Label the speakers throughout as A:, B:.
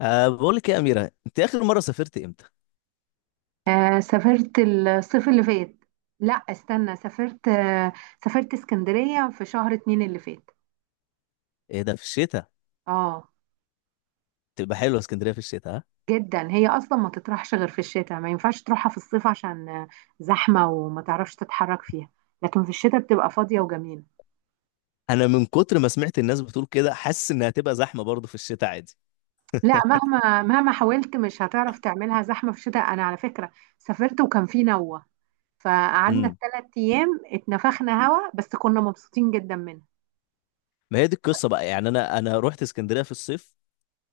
A: بقول لك إيه يا أميرة، أنت آخر مرة سافرت إمتى؟
B: آه، سافرت الصيف اللي فات. لا استنى، سافرت اسكندرية في شهر 2 اللي فات.
A: إيه ده، في الشتاء.
B: اه.
A: تبقى حلوة اسكندرية في الشتاء، ها؟
B: جدا، هي اصلا ما تطرحش غير في الشتاء، ما ينفعش تروحها في الصيف عشان زحمة وما تعرفش تتحرك فيها. لكن في الشتاء بتبقى فاضية وجميلة.
A: أنا من كتر ما سمعت الناس بتقول كده حاسس إنها هتبقى زحمة برضه في الشتاء عادي.
B: لا، مهما مهما حاولت مش هتعرف تعملها زحمة في الشتاء. انا على فكرة سافرت وكان في نوة، فقعدنا
A: امم.
B: ال3 ايام اتنفخنا هوا بس كنا مبسوطين جدا منه.
A: ما هي دي القصة بقى، يعني أنا رحت اسكندرية في الصيف،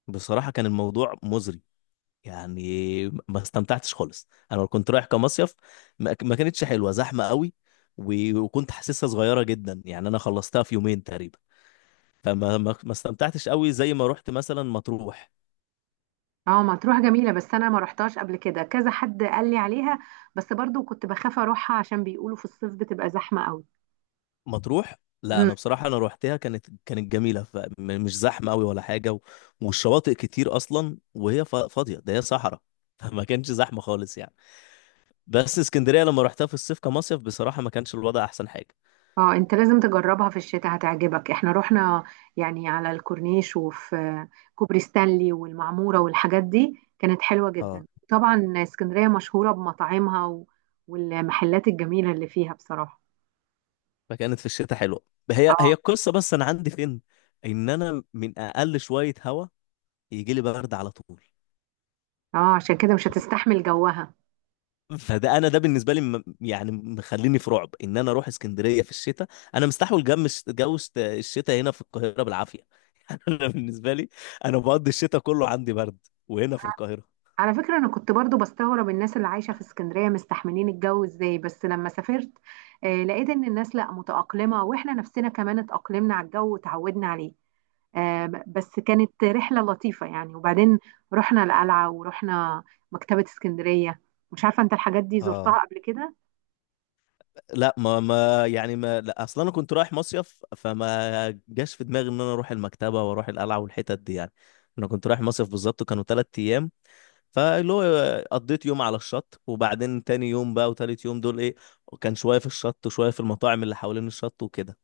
A: بصراحة كان الموضوع مزري. يعني ما استمتعتش خالص، أنا كنت رايح كمصيف. ما كانتش حلوة، زحمة قوي. وكنت حاسسها صغيرة جدا، يعني أنا خلصتها في يومين تقريبا. فما ما ما استمتعتش قوي زي ما رحت مثلا مطروح.
B: اه مطروح جميلة بس أنا ما رحتهاش قبل كده، كذا حد قال لي عليها، بس برضو كنت بخاف أروحها عشان بيقولوا في الصيف بتبقى زحمة قوي.
A: مطروح. لا
B: مم.
A: انا بصراحه انا روحتها، كانت جميله، فمش زحمه قوي ولا حاجه. والشواطئ كتير اصلا، وهي فاضيه، ده هي صحراء فما كانش زحمه خالص يعني. بس اسكندريه لما روحتها في الصيف كمصيف، بصراحه ما كانش الوضع احسن حاجه.
B: اه انت لازم تجربها في الشتاء هتعجبك. احنا رحنا يعني على الكورنيش، وفي كوبري ستانلي والمعمورة والحاجات دي كانت حلوة
A: اه.
B: جدا. طبعا اسكندرية مشهورة بمطاعمها والمحلات الجميلة اللي فيها بصراحة.
A: فكانت في الشتاء حلوه. هي
B: اه،
A: هي القصه، بس انا عندي فين ان انا من اقل شويه هوا يجي لي برد على طول.
B: اه عشان كده مش هتستحمل جوها.
A: فده انا، ده بالنسبه لي، يعني مخليني في رعب ان انا اروح اسكندريه في الشتاء. انا مستحول جو الش- جو الشت- الشتاء هنا في القاهره بالعافيه يعني انا بالنسبه لي، انا بقضي الشتاء كله عندي برد وهنا في القاهره.
B: على فكرة أنا كنت برضو بستغرب الناس اللي عايشة في اسكندرية مستحملين الجو إزاي، بس لما سافرت لقيت إن الناس لأ متأقلمة، وإحنا نفسنا كمان اتأقلمنا على الجو وتعودنا عليه. بس كانت رحلة لطيفة يعني. وبعدين رحنا القلعة ورحنا مكتبة اسكندرية. مش عارفة أنت الحاجات دي زرتها
A: اه.
B: قبل كده؟
A: لا ما ما يعني ما، لا اصلا انا كنت رايح مصيف، فما جاش في دماغي ان انا اروح المكتبه واروح القلعه والحتت دي يعني. انا كنت رايح مصيف بالظبط، كانوا 3 ايام. فاللي هو قضيت يوم على الشط، وبعدين تاني يوم بقى وتالت يوم دول ايه، كان شوية في الشط وشوية في المطاعم اللي حوالين الشط وكده.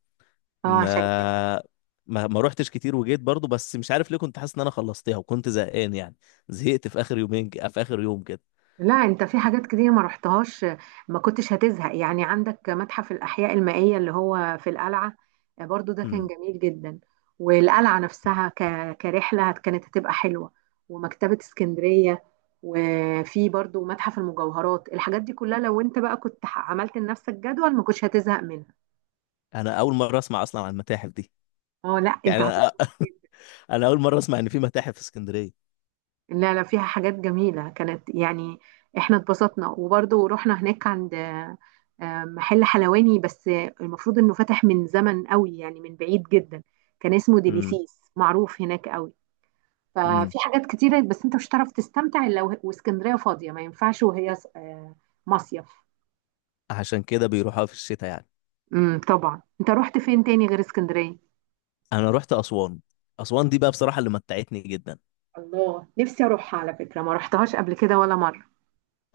B: اه عشان كده.
A: ما ما روحتش كتير، وجيت برضو، بس مش عارف ليه كنت حاسس ان انا خلصتها وكنت زهقان يعني. زهقت في اخر يومين، في اخر يوم كده.
B: لا، انت في حاجات كتير ما رحتهاش. ما كنتش هتزهق يعني، عندك متحف الأحياء المائية اللي هو في القلعة، برضو ده كان
A: امم.
B: جميل جدا. والقلعة نفسها كرحلة كانت هتبقى حلوة، ومكتبة اسكندرية، وفي برضو متحف المجوهرات. الحاجات دي كلها لو انت بقى كنت عملت لنفسك جدول ما كنتش هتزهق منها.
A: انا اول مرة اسمع اصلا عن المتاحف دي.
B: اه لا انت.
A: يعني انا انا اول مرة اسمع ان في متاحف في اسكندرية.
B: لا لا، فيها حاجات جميلة كانت يعني. احنا اتبسطنا، وبرضه رحنا هناك عند محل حلواني، بس المفروض انه فتح من زمن قوي يعني من بعيد جدا. كان اسمه
A: امم.
B: ديليسيس، معروف هناك قوي.
A: امم.
B: ففي حاجات كتيرة، بس انت مش هتعرف تستمتع الا واسكندرية فاضية. ما ينفعش وهي مصيف.
A: عشان كده بيروحوها في الشتاء يعني.
B: طبعا. انت رحت فين تاني غير اسكندرية؟
A: انا رحت اسوان. اسوان دي بقى بصراحة اللي متعتني جدا.
B: الله، نفسي اروحها على فكرة، ما رحتهاش قبل كده ولا مرة.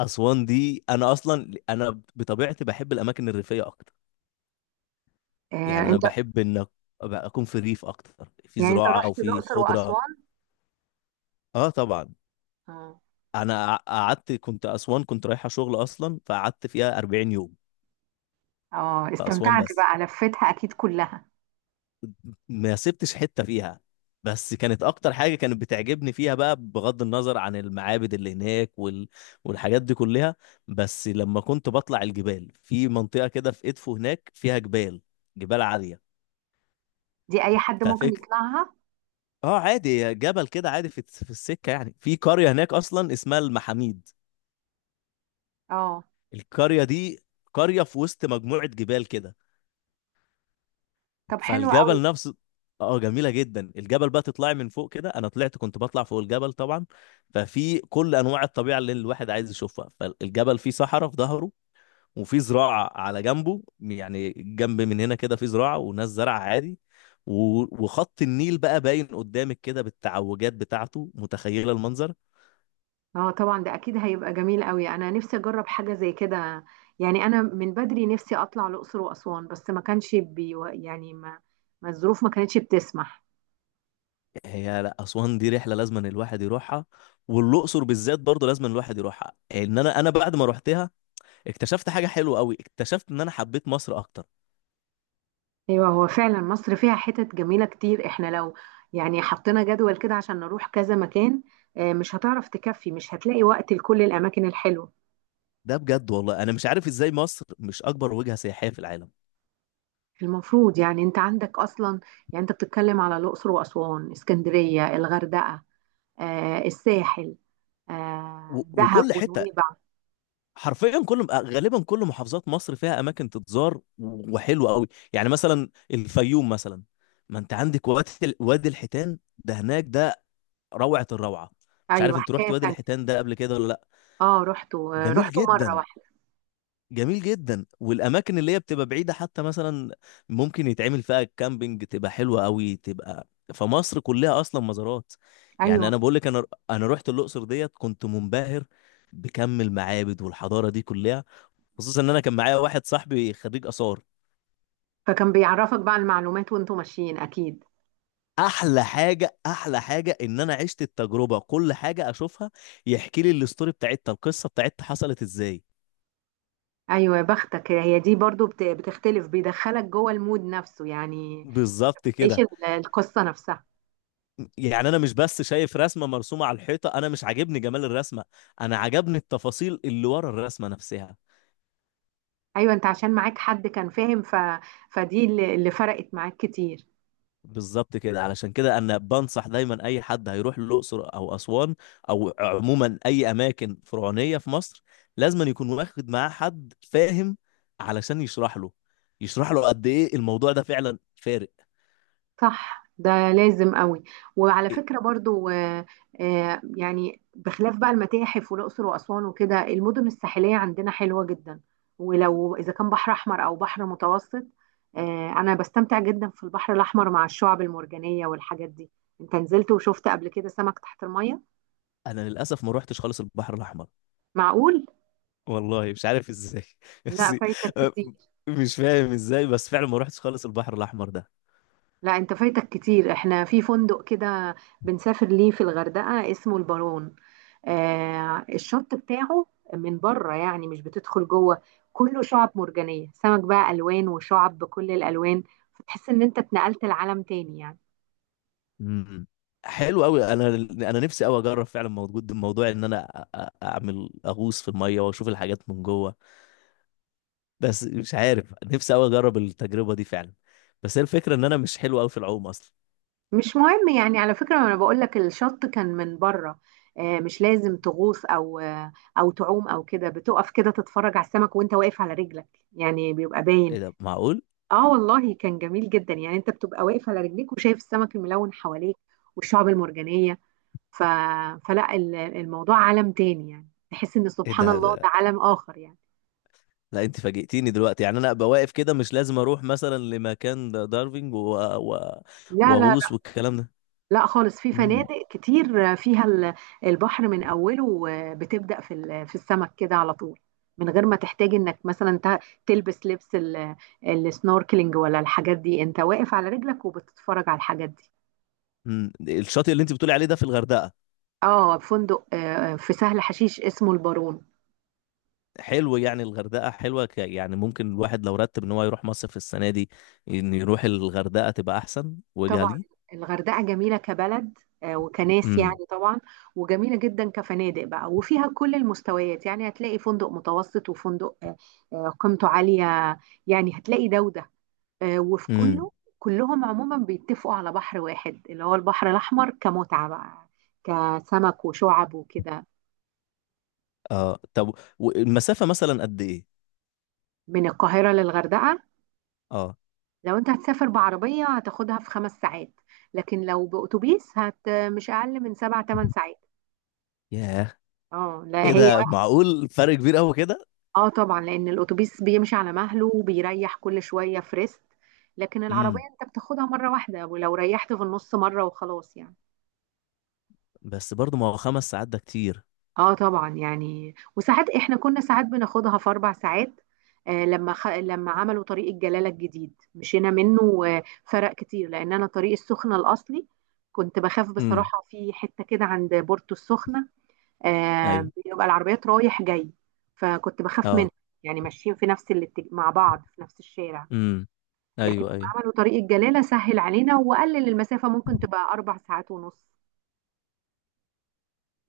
A: اسوان دي انا اصلا، انا بطبيعتي بحب الاماكن الريفيه اكتر. يعني انا
B: انت
A: بحب ان أبقى اكون في الريف اكتر، في
B: يعني انت
A: زراعه
B: رحت
A: وفي
B: الاقصر
A: خضره.
B: واسوان.
A: اه طبعا.
B: اه.
A: انا قعدت، كنت اسوان كنت رايحه شغل اصلا، فقعدت فيها 40 يوم
B: اه
A: في اسوان
B: استمتعت
A: بس.
B: بقى، لفتها اكيد كلها.
A: ما سبتش حته فيها. بس كانت اكتر حاجه كانت بتعجبني فيها بقى، بغض النظر عن المعابد اللي هناك والحاجات دي كلها، بس لما كنت بطلع الجبال في منطقه كده، في ادفو هناك فيها جبال، جبال عاليه.
B: دي اي حد ممكن
A: ففك
B: يطلعها.
A: اه، عادي، جبل كده عادي في السكه، يعني في قريه هناك اصلا اسمها المحاميد.
B: اه.
A: القريه دي قريه في وسط مجموعه جبال كده.
B: طب حلو قوي.
A: فالجبل نفسه، اه جميله جدا. الجبل بقى تطلعي من فوق كده، انا طلعت كنت بطلع فوق الجبل طبعا. ففي كل انواع الطبيعه اللي الواحد عايز يشوفها، فالجبل فيه صحراء في ظهره، وفي زراعه على جنبه، يعني جنب من هنا كده في زراعه وناس زرع عادي. وخط النيل بقى باين قدامك كده بالتعوجات بتاعته، متخيله المنظر.
B: اه طبعا ده اكيد هيبقى جميل قوي. انا نفسي اجرب حاجه زي كده، يعني انا من بدري نفسي اطلع الاقصر واسوان بس ما كانش بي، يعني ما الظروف ما كانتش بتسمح.
A: هي لا، اسوان دي رحله لازم أن الواحد يروحها، والاقصر بالذات برضه لازم أن الواحد يروحها. ان انا بعد ما روحتها اكتشفت حاجه حلوه قوي، اكتشفت ان انا حبيت مصر اكتر.
B: ايوه هو فعلا مصر فيها حتت جميله كتير. احنا لو يعني حطينا جدول كده عشان نروح كذا مكان مش هتعرف تكفي، مش هتلاقي وقت لكل الاماكن الحلوه.
A: ده بجد والله، انا مش عارف ازاي مصر مش اكبر وجهه سياحيه في العالم.
B: المفروض، يعني انت عندك اصلا، يعني انت بتتكلم على الاقصر واسوان، اسكندريه، الغردقه، الساحل، دهب
A: وكل حته،
B: ونويبع.
A: حرفيا كل، غالبا كل محافظات مصر فيها اماكن تتزار وحلوه قوي. يعني مثلا الفيوم مثلا، ما انت عندك وادي وادي الحيتان، ده هناك ده روعه الروعه. مش عارف
B: ايوه
A: انت رحت
B: حكايه
A: وادي
B: تانية.
A: الحيتان ده قبل كده ولا لا.
B: اه، رحتوا
A: جميل
B: رحتوا مره
A: جدا،
B: واحده.
A: جميل جدا. والاماكن اللي هي بتبقى بعيده حتى مثلا، ممكن يتعمل فيها كامبينج، تبقى حلوه قوي تبقى. فمصر كلها اصلا مزارات. يعني
B: ايوه،
A: انا بقول لك، انا رحت الاقصر ديت، كنت منبهر بكم المعابد والحضاره دي كلها، خصوصا ان انا كان معايا واحد صاحبي خريج اثار.
B: فكان بيعرفك بقى المعلومات وانتوا ماشيين اكيد.
A: احلى حاجه، احلى حاجه ان انا عشت التجربه، كل حاجه اشوفها يحكي لي الاستوري بتاعتها، القصه بتاعتها حصلت ازاي.
B: ايوه يا بختك، هي دي برضو بتختلف، بيدخلك جوه المود نفسه يعني.
A: بالظبط
B: عيش
A: كده.
B: القصه نفسها.
A: يعني انا مش بس شايف رسمه مرسومه على الحيطه، انا مش عاجبني جمال الرسمه، انا عجبني التفاصيل اللي ورا الرسمه نفسها.
B: ايوه انت عشان معاك حد كان فاهم، فدي اللي فرقت معاك كتير.
A: بالظبط كده، علشان كده انا بنصح دايما اي حد هيروح الاقصر او اسوان، او عموما اي اماكن فرعونيه في مصر، لازم يكون واخد معاه حد فاهم علشان يشرح له، يشرح له قد ايه الموضوع ده فعلا فارق.
B: صح، ده لازم قوي. وعلى
A: إيه؟
B: فكرة برضو يعني بخلاف بقى المتاحف والأقصر وأسوان وكده، المدن الساحلية عندنا حلوة جدا، ولو إذا كان بحر أحمر أو بحر متوسط. أنا بستمتع جدا في البحر الأحمر مع الشعب المرجانية والحاجات دي. أنت نزلت وشفت قبل كده سمك تحت المية؟
A: انا للاسف ما روحتش خالص البحر الاحمر.
B: معقول؟
A: والله مش عارف ازاي
B: لا
A: بس
B: فايتك
A: آه،
B: كتير.
A: مش فاهم ازاي، بس فعلا ما روحتش خالص البحر الاحمر ده.
B: لا أنت فايتك كتير، إحنا في فندق كده بنسافر ليه في الغردقة اسمه البارون. الشط بتاعه من بره يعني، مش بتدخل جوه. كله شعب مرجانية، سمك بقى ألوان وشعب بكل الألوان، فتحس إن أنت اتنقلت لعالم تاني يعني.
A: امم. حلو قوي. انا نفسي قوي اجرب فعلا، موجود الموضوع ان انا اعمل اغوص في الميه واشوف الحاجات من جوه. بس مش عارف، نفسي قوي اجرب التجربه دي فعلا، بس هي الفكره ان انا مش حلو قوي في العوم اصلا.
B: مش مهم يعني، على فكرة أنا بقول لك الشط كان من بره. مش لازم تغوص أو أو تعوم أو كده، بتقف كده تتفرج على السمك وأنت واقف على رجلك، يعني بيبقى باين.
A: ايه ده، معقول.
B: آه والله كان جميل جدا يعني. أنت بتبقى واقف على رجليك وشايف السمك الملون حواليك والشعب المرجانية. ف... فلا الموضوع عالم تاني يعني، تحس ان
A: ايه
B: سبحان
A: ده
B: الله
A: ده-
B: ده عالم اخر يعني.
A: لا انت فاجئتيني دلوقتي، يعني انا ابقى واقف كده مش لازم اروح مثلا لمكان دايفنج
B: لا لا
A: واغوص
B: لا.
A: والكلام ده.
B: لا خالص، في
A: امم.
B: فنادق كتير فيها البحر من اوله بتبدأ في في السمك كده على طول، من غير ما تحتاج انك مثلا تلبس لبس السنوركلينج ولا الحاجات دي. انت واقف على رجلك وبتتفرج على الحاجات دي.
A: أمم. الشاطئ اللي انت بتقولي عليه ده في الغردقه.
B: اه فندق في سهل حشيش اسمه البارون.
A: حلو، يعني الغردقة حلوة، يعني ممكن الواحد لو رتب ان هو يروح مصيف السنة دي ان يروح الغردقة تبقى احسن وجهة
B: طبعا
A: ليه.
B: الغردقة جميلة كبلد، وكناس
A: امم.
B: يعني طبعا، وجميلة جدا كفنادق بقى. وفيها كل المستويات، يعني هتلاقي فندق متوسط وفندق قيمته عالية. يعني هتلاقي ده وده، وفي
A: امم.
B: كله. كلهم عموما بيتفقوا على بحر واحد اللي هو البحر الأحمر كمتعة بقى، كسمك وشعب وكده.
A: اه طب، والمسافة مثلا قد ايه.
B: من القاهرة للغردقة،
A: اه.
B: لو انت هتسافر بعربية هتاخدها في 5 ساعات، لكن لو بأتوبيس هت مش أقل من 7 - 8 ساعات.
A: ياه.
B: اه لا
A: ايه
B: هي.
A: ده، معقول فرق كبير قوي كده.
B: اه طبعا، لان الاتوبيس بيمشي على مهله وبيريح كل شويه في ريست، لكن العربيه
A: امم.
B: انت بتاخدها مره واحده ولو ريحت في النص مره وخلاص يعني.
A: بس برضه ما هو 5 ساعات ده كتير.
B: اه طبعا، يعني وساعات احنا كنا ساعات بناخدها في 4 ساعات. لما لما عملوا طريق الجلاله الجديد مشينا منه، وفرق كتير. لان انا طريق السخنه الاصلي كنت بخاف
A: امم.
B: بصراحه، في حته كده عند بورتو السخنه
A: ايوه.
B: بيبقى العربيات رايح جاي فكنت بخاف منها،
A: اه.
B: يعني ماشيين في نفس مع بعض في نفس الشارع.
A: امم.
B: لكن
A: ايوه
B: هم
A: ايوه.
B: عملوا طريق الجلالة سهل علينا وقلل المسافة، ممكن تبقى 4 ساعات ونص.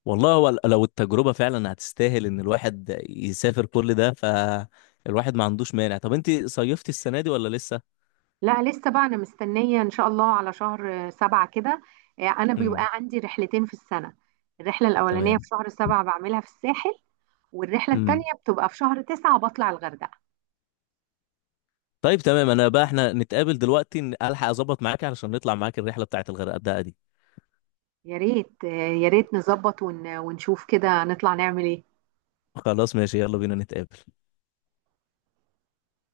A: والله هو لو التجربة فعلا هتستاهل ان الواحد يسافر كل ده، فالواحد ما عندوش مانع. طب انت صيفتي السنة دي ولا لسه.
B: لا لسه بقى، أنا مستنية إن شاء الله على شهر 7 كده. أنا بيبقى
A: امم.
B: عندي رحلتين في السنة. الرحلة الأولانية
A: تمام.
B: في شهر 7 بعملها في الساحل، والرحلة
A: امم.
B: التانية بتبقى في شهر 9 بطلع الغردقة.
A: طيب تمام، انا بقى احنا نتقابل دلوقتي، الحق اظبط معاك علشان نطلع معاك الرحله بتاعت الغردقه دي.
B: يا ريت، يا ريت نظبط ونشوف كده نطلع نعمل إيه.
A: خلاص ماشي، يلا بينا نتقابل.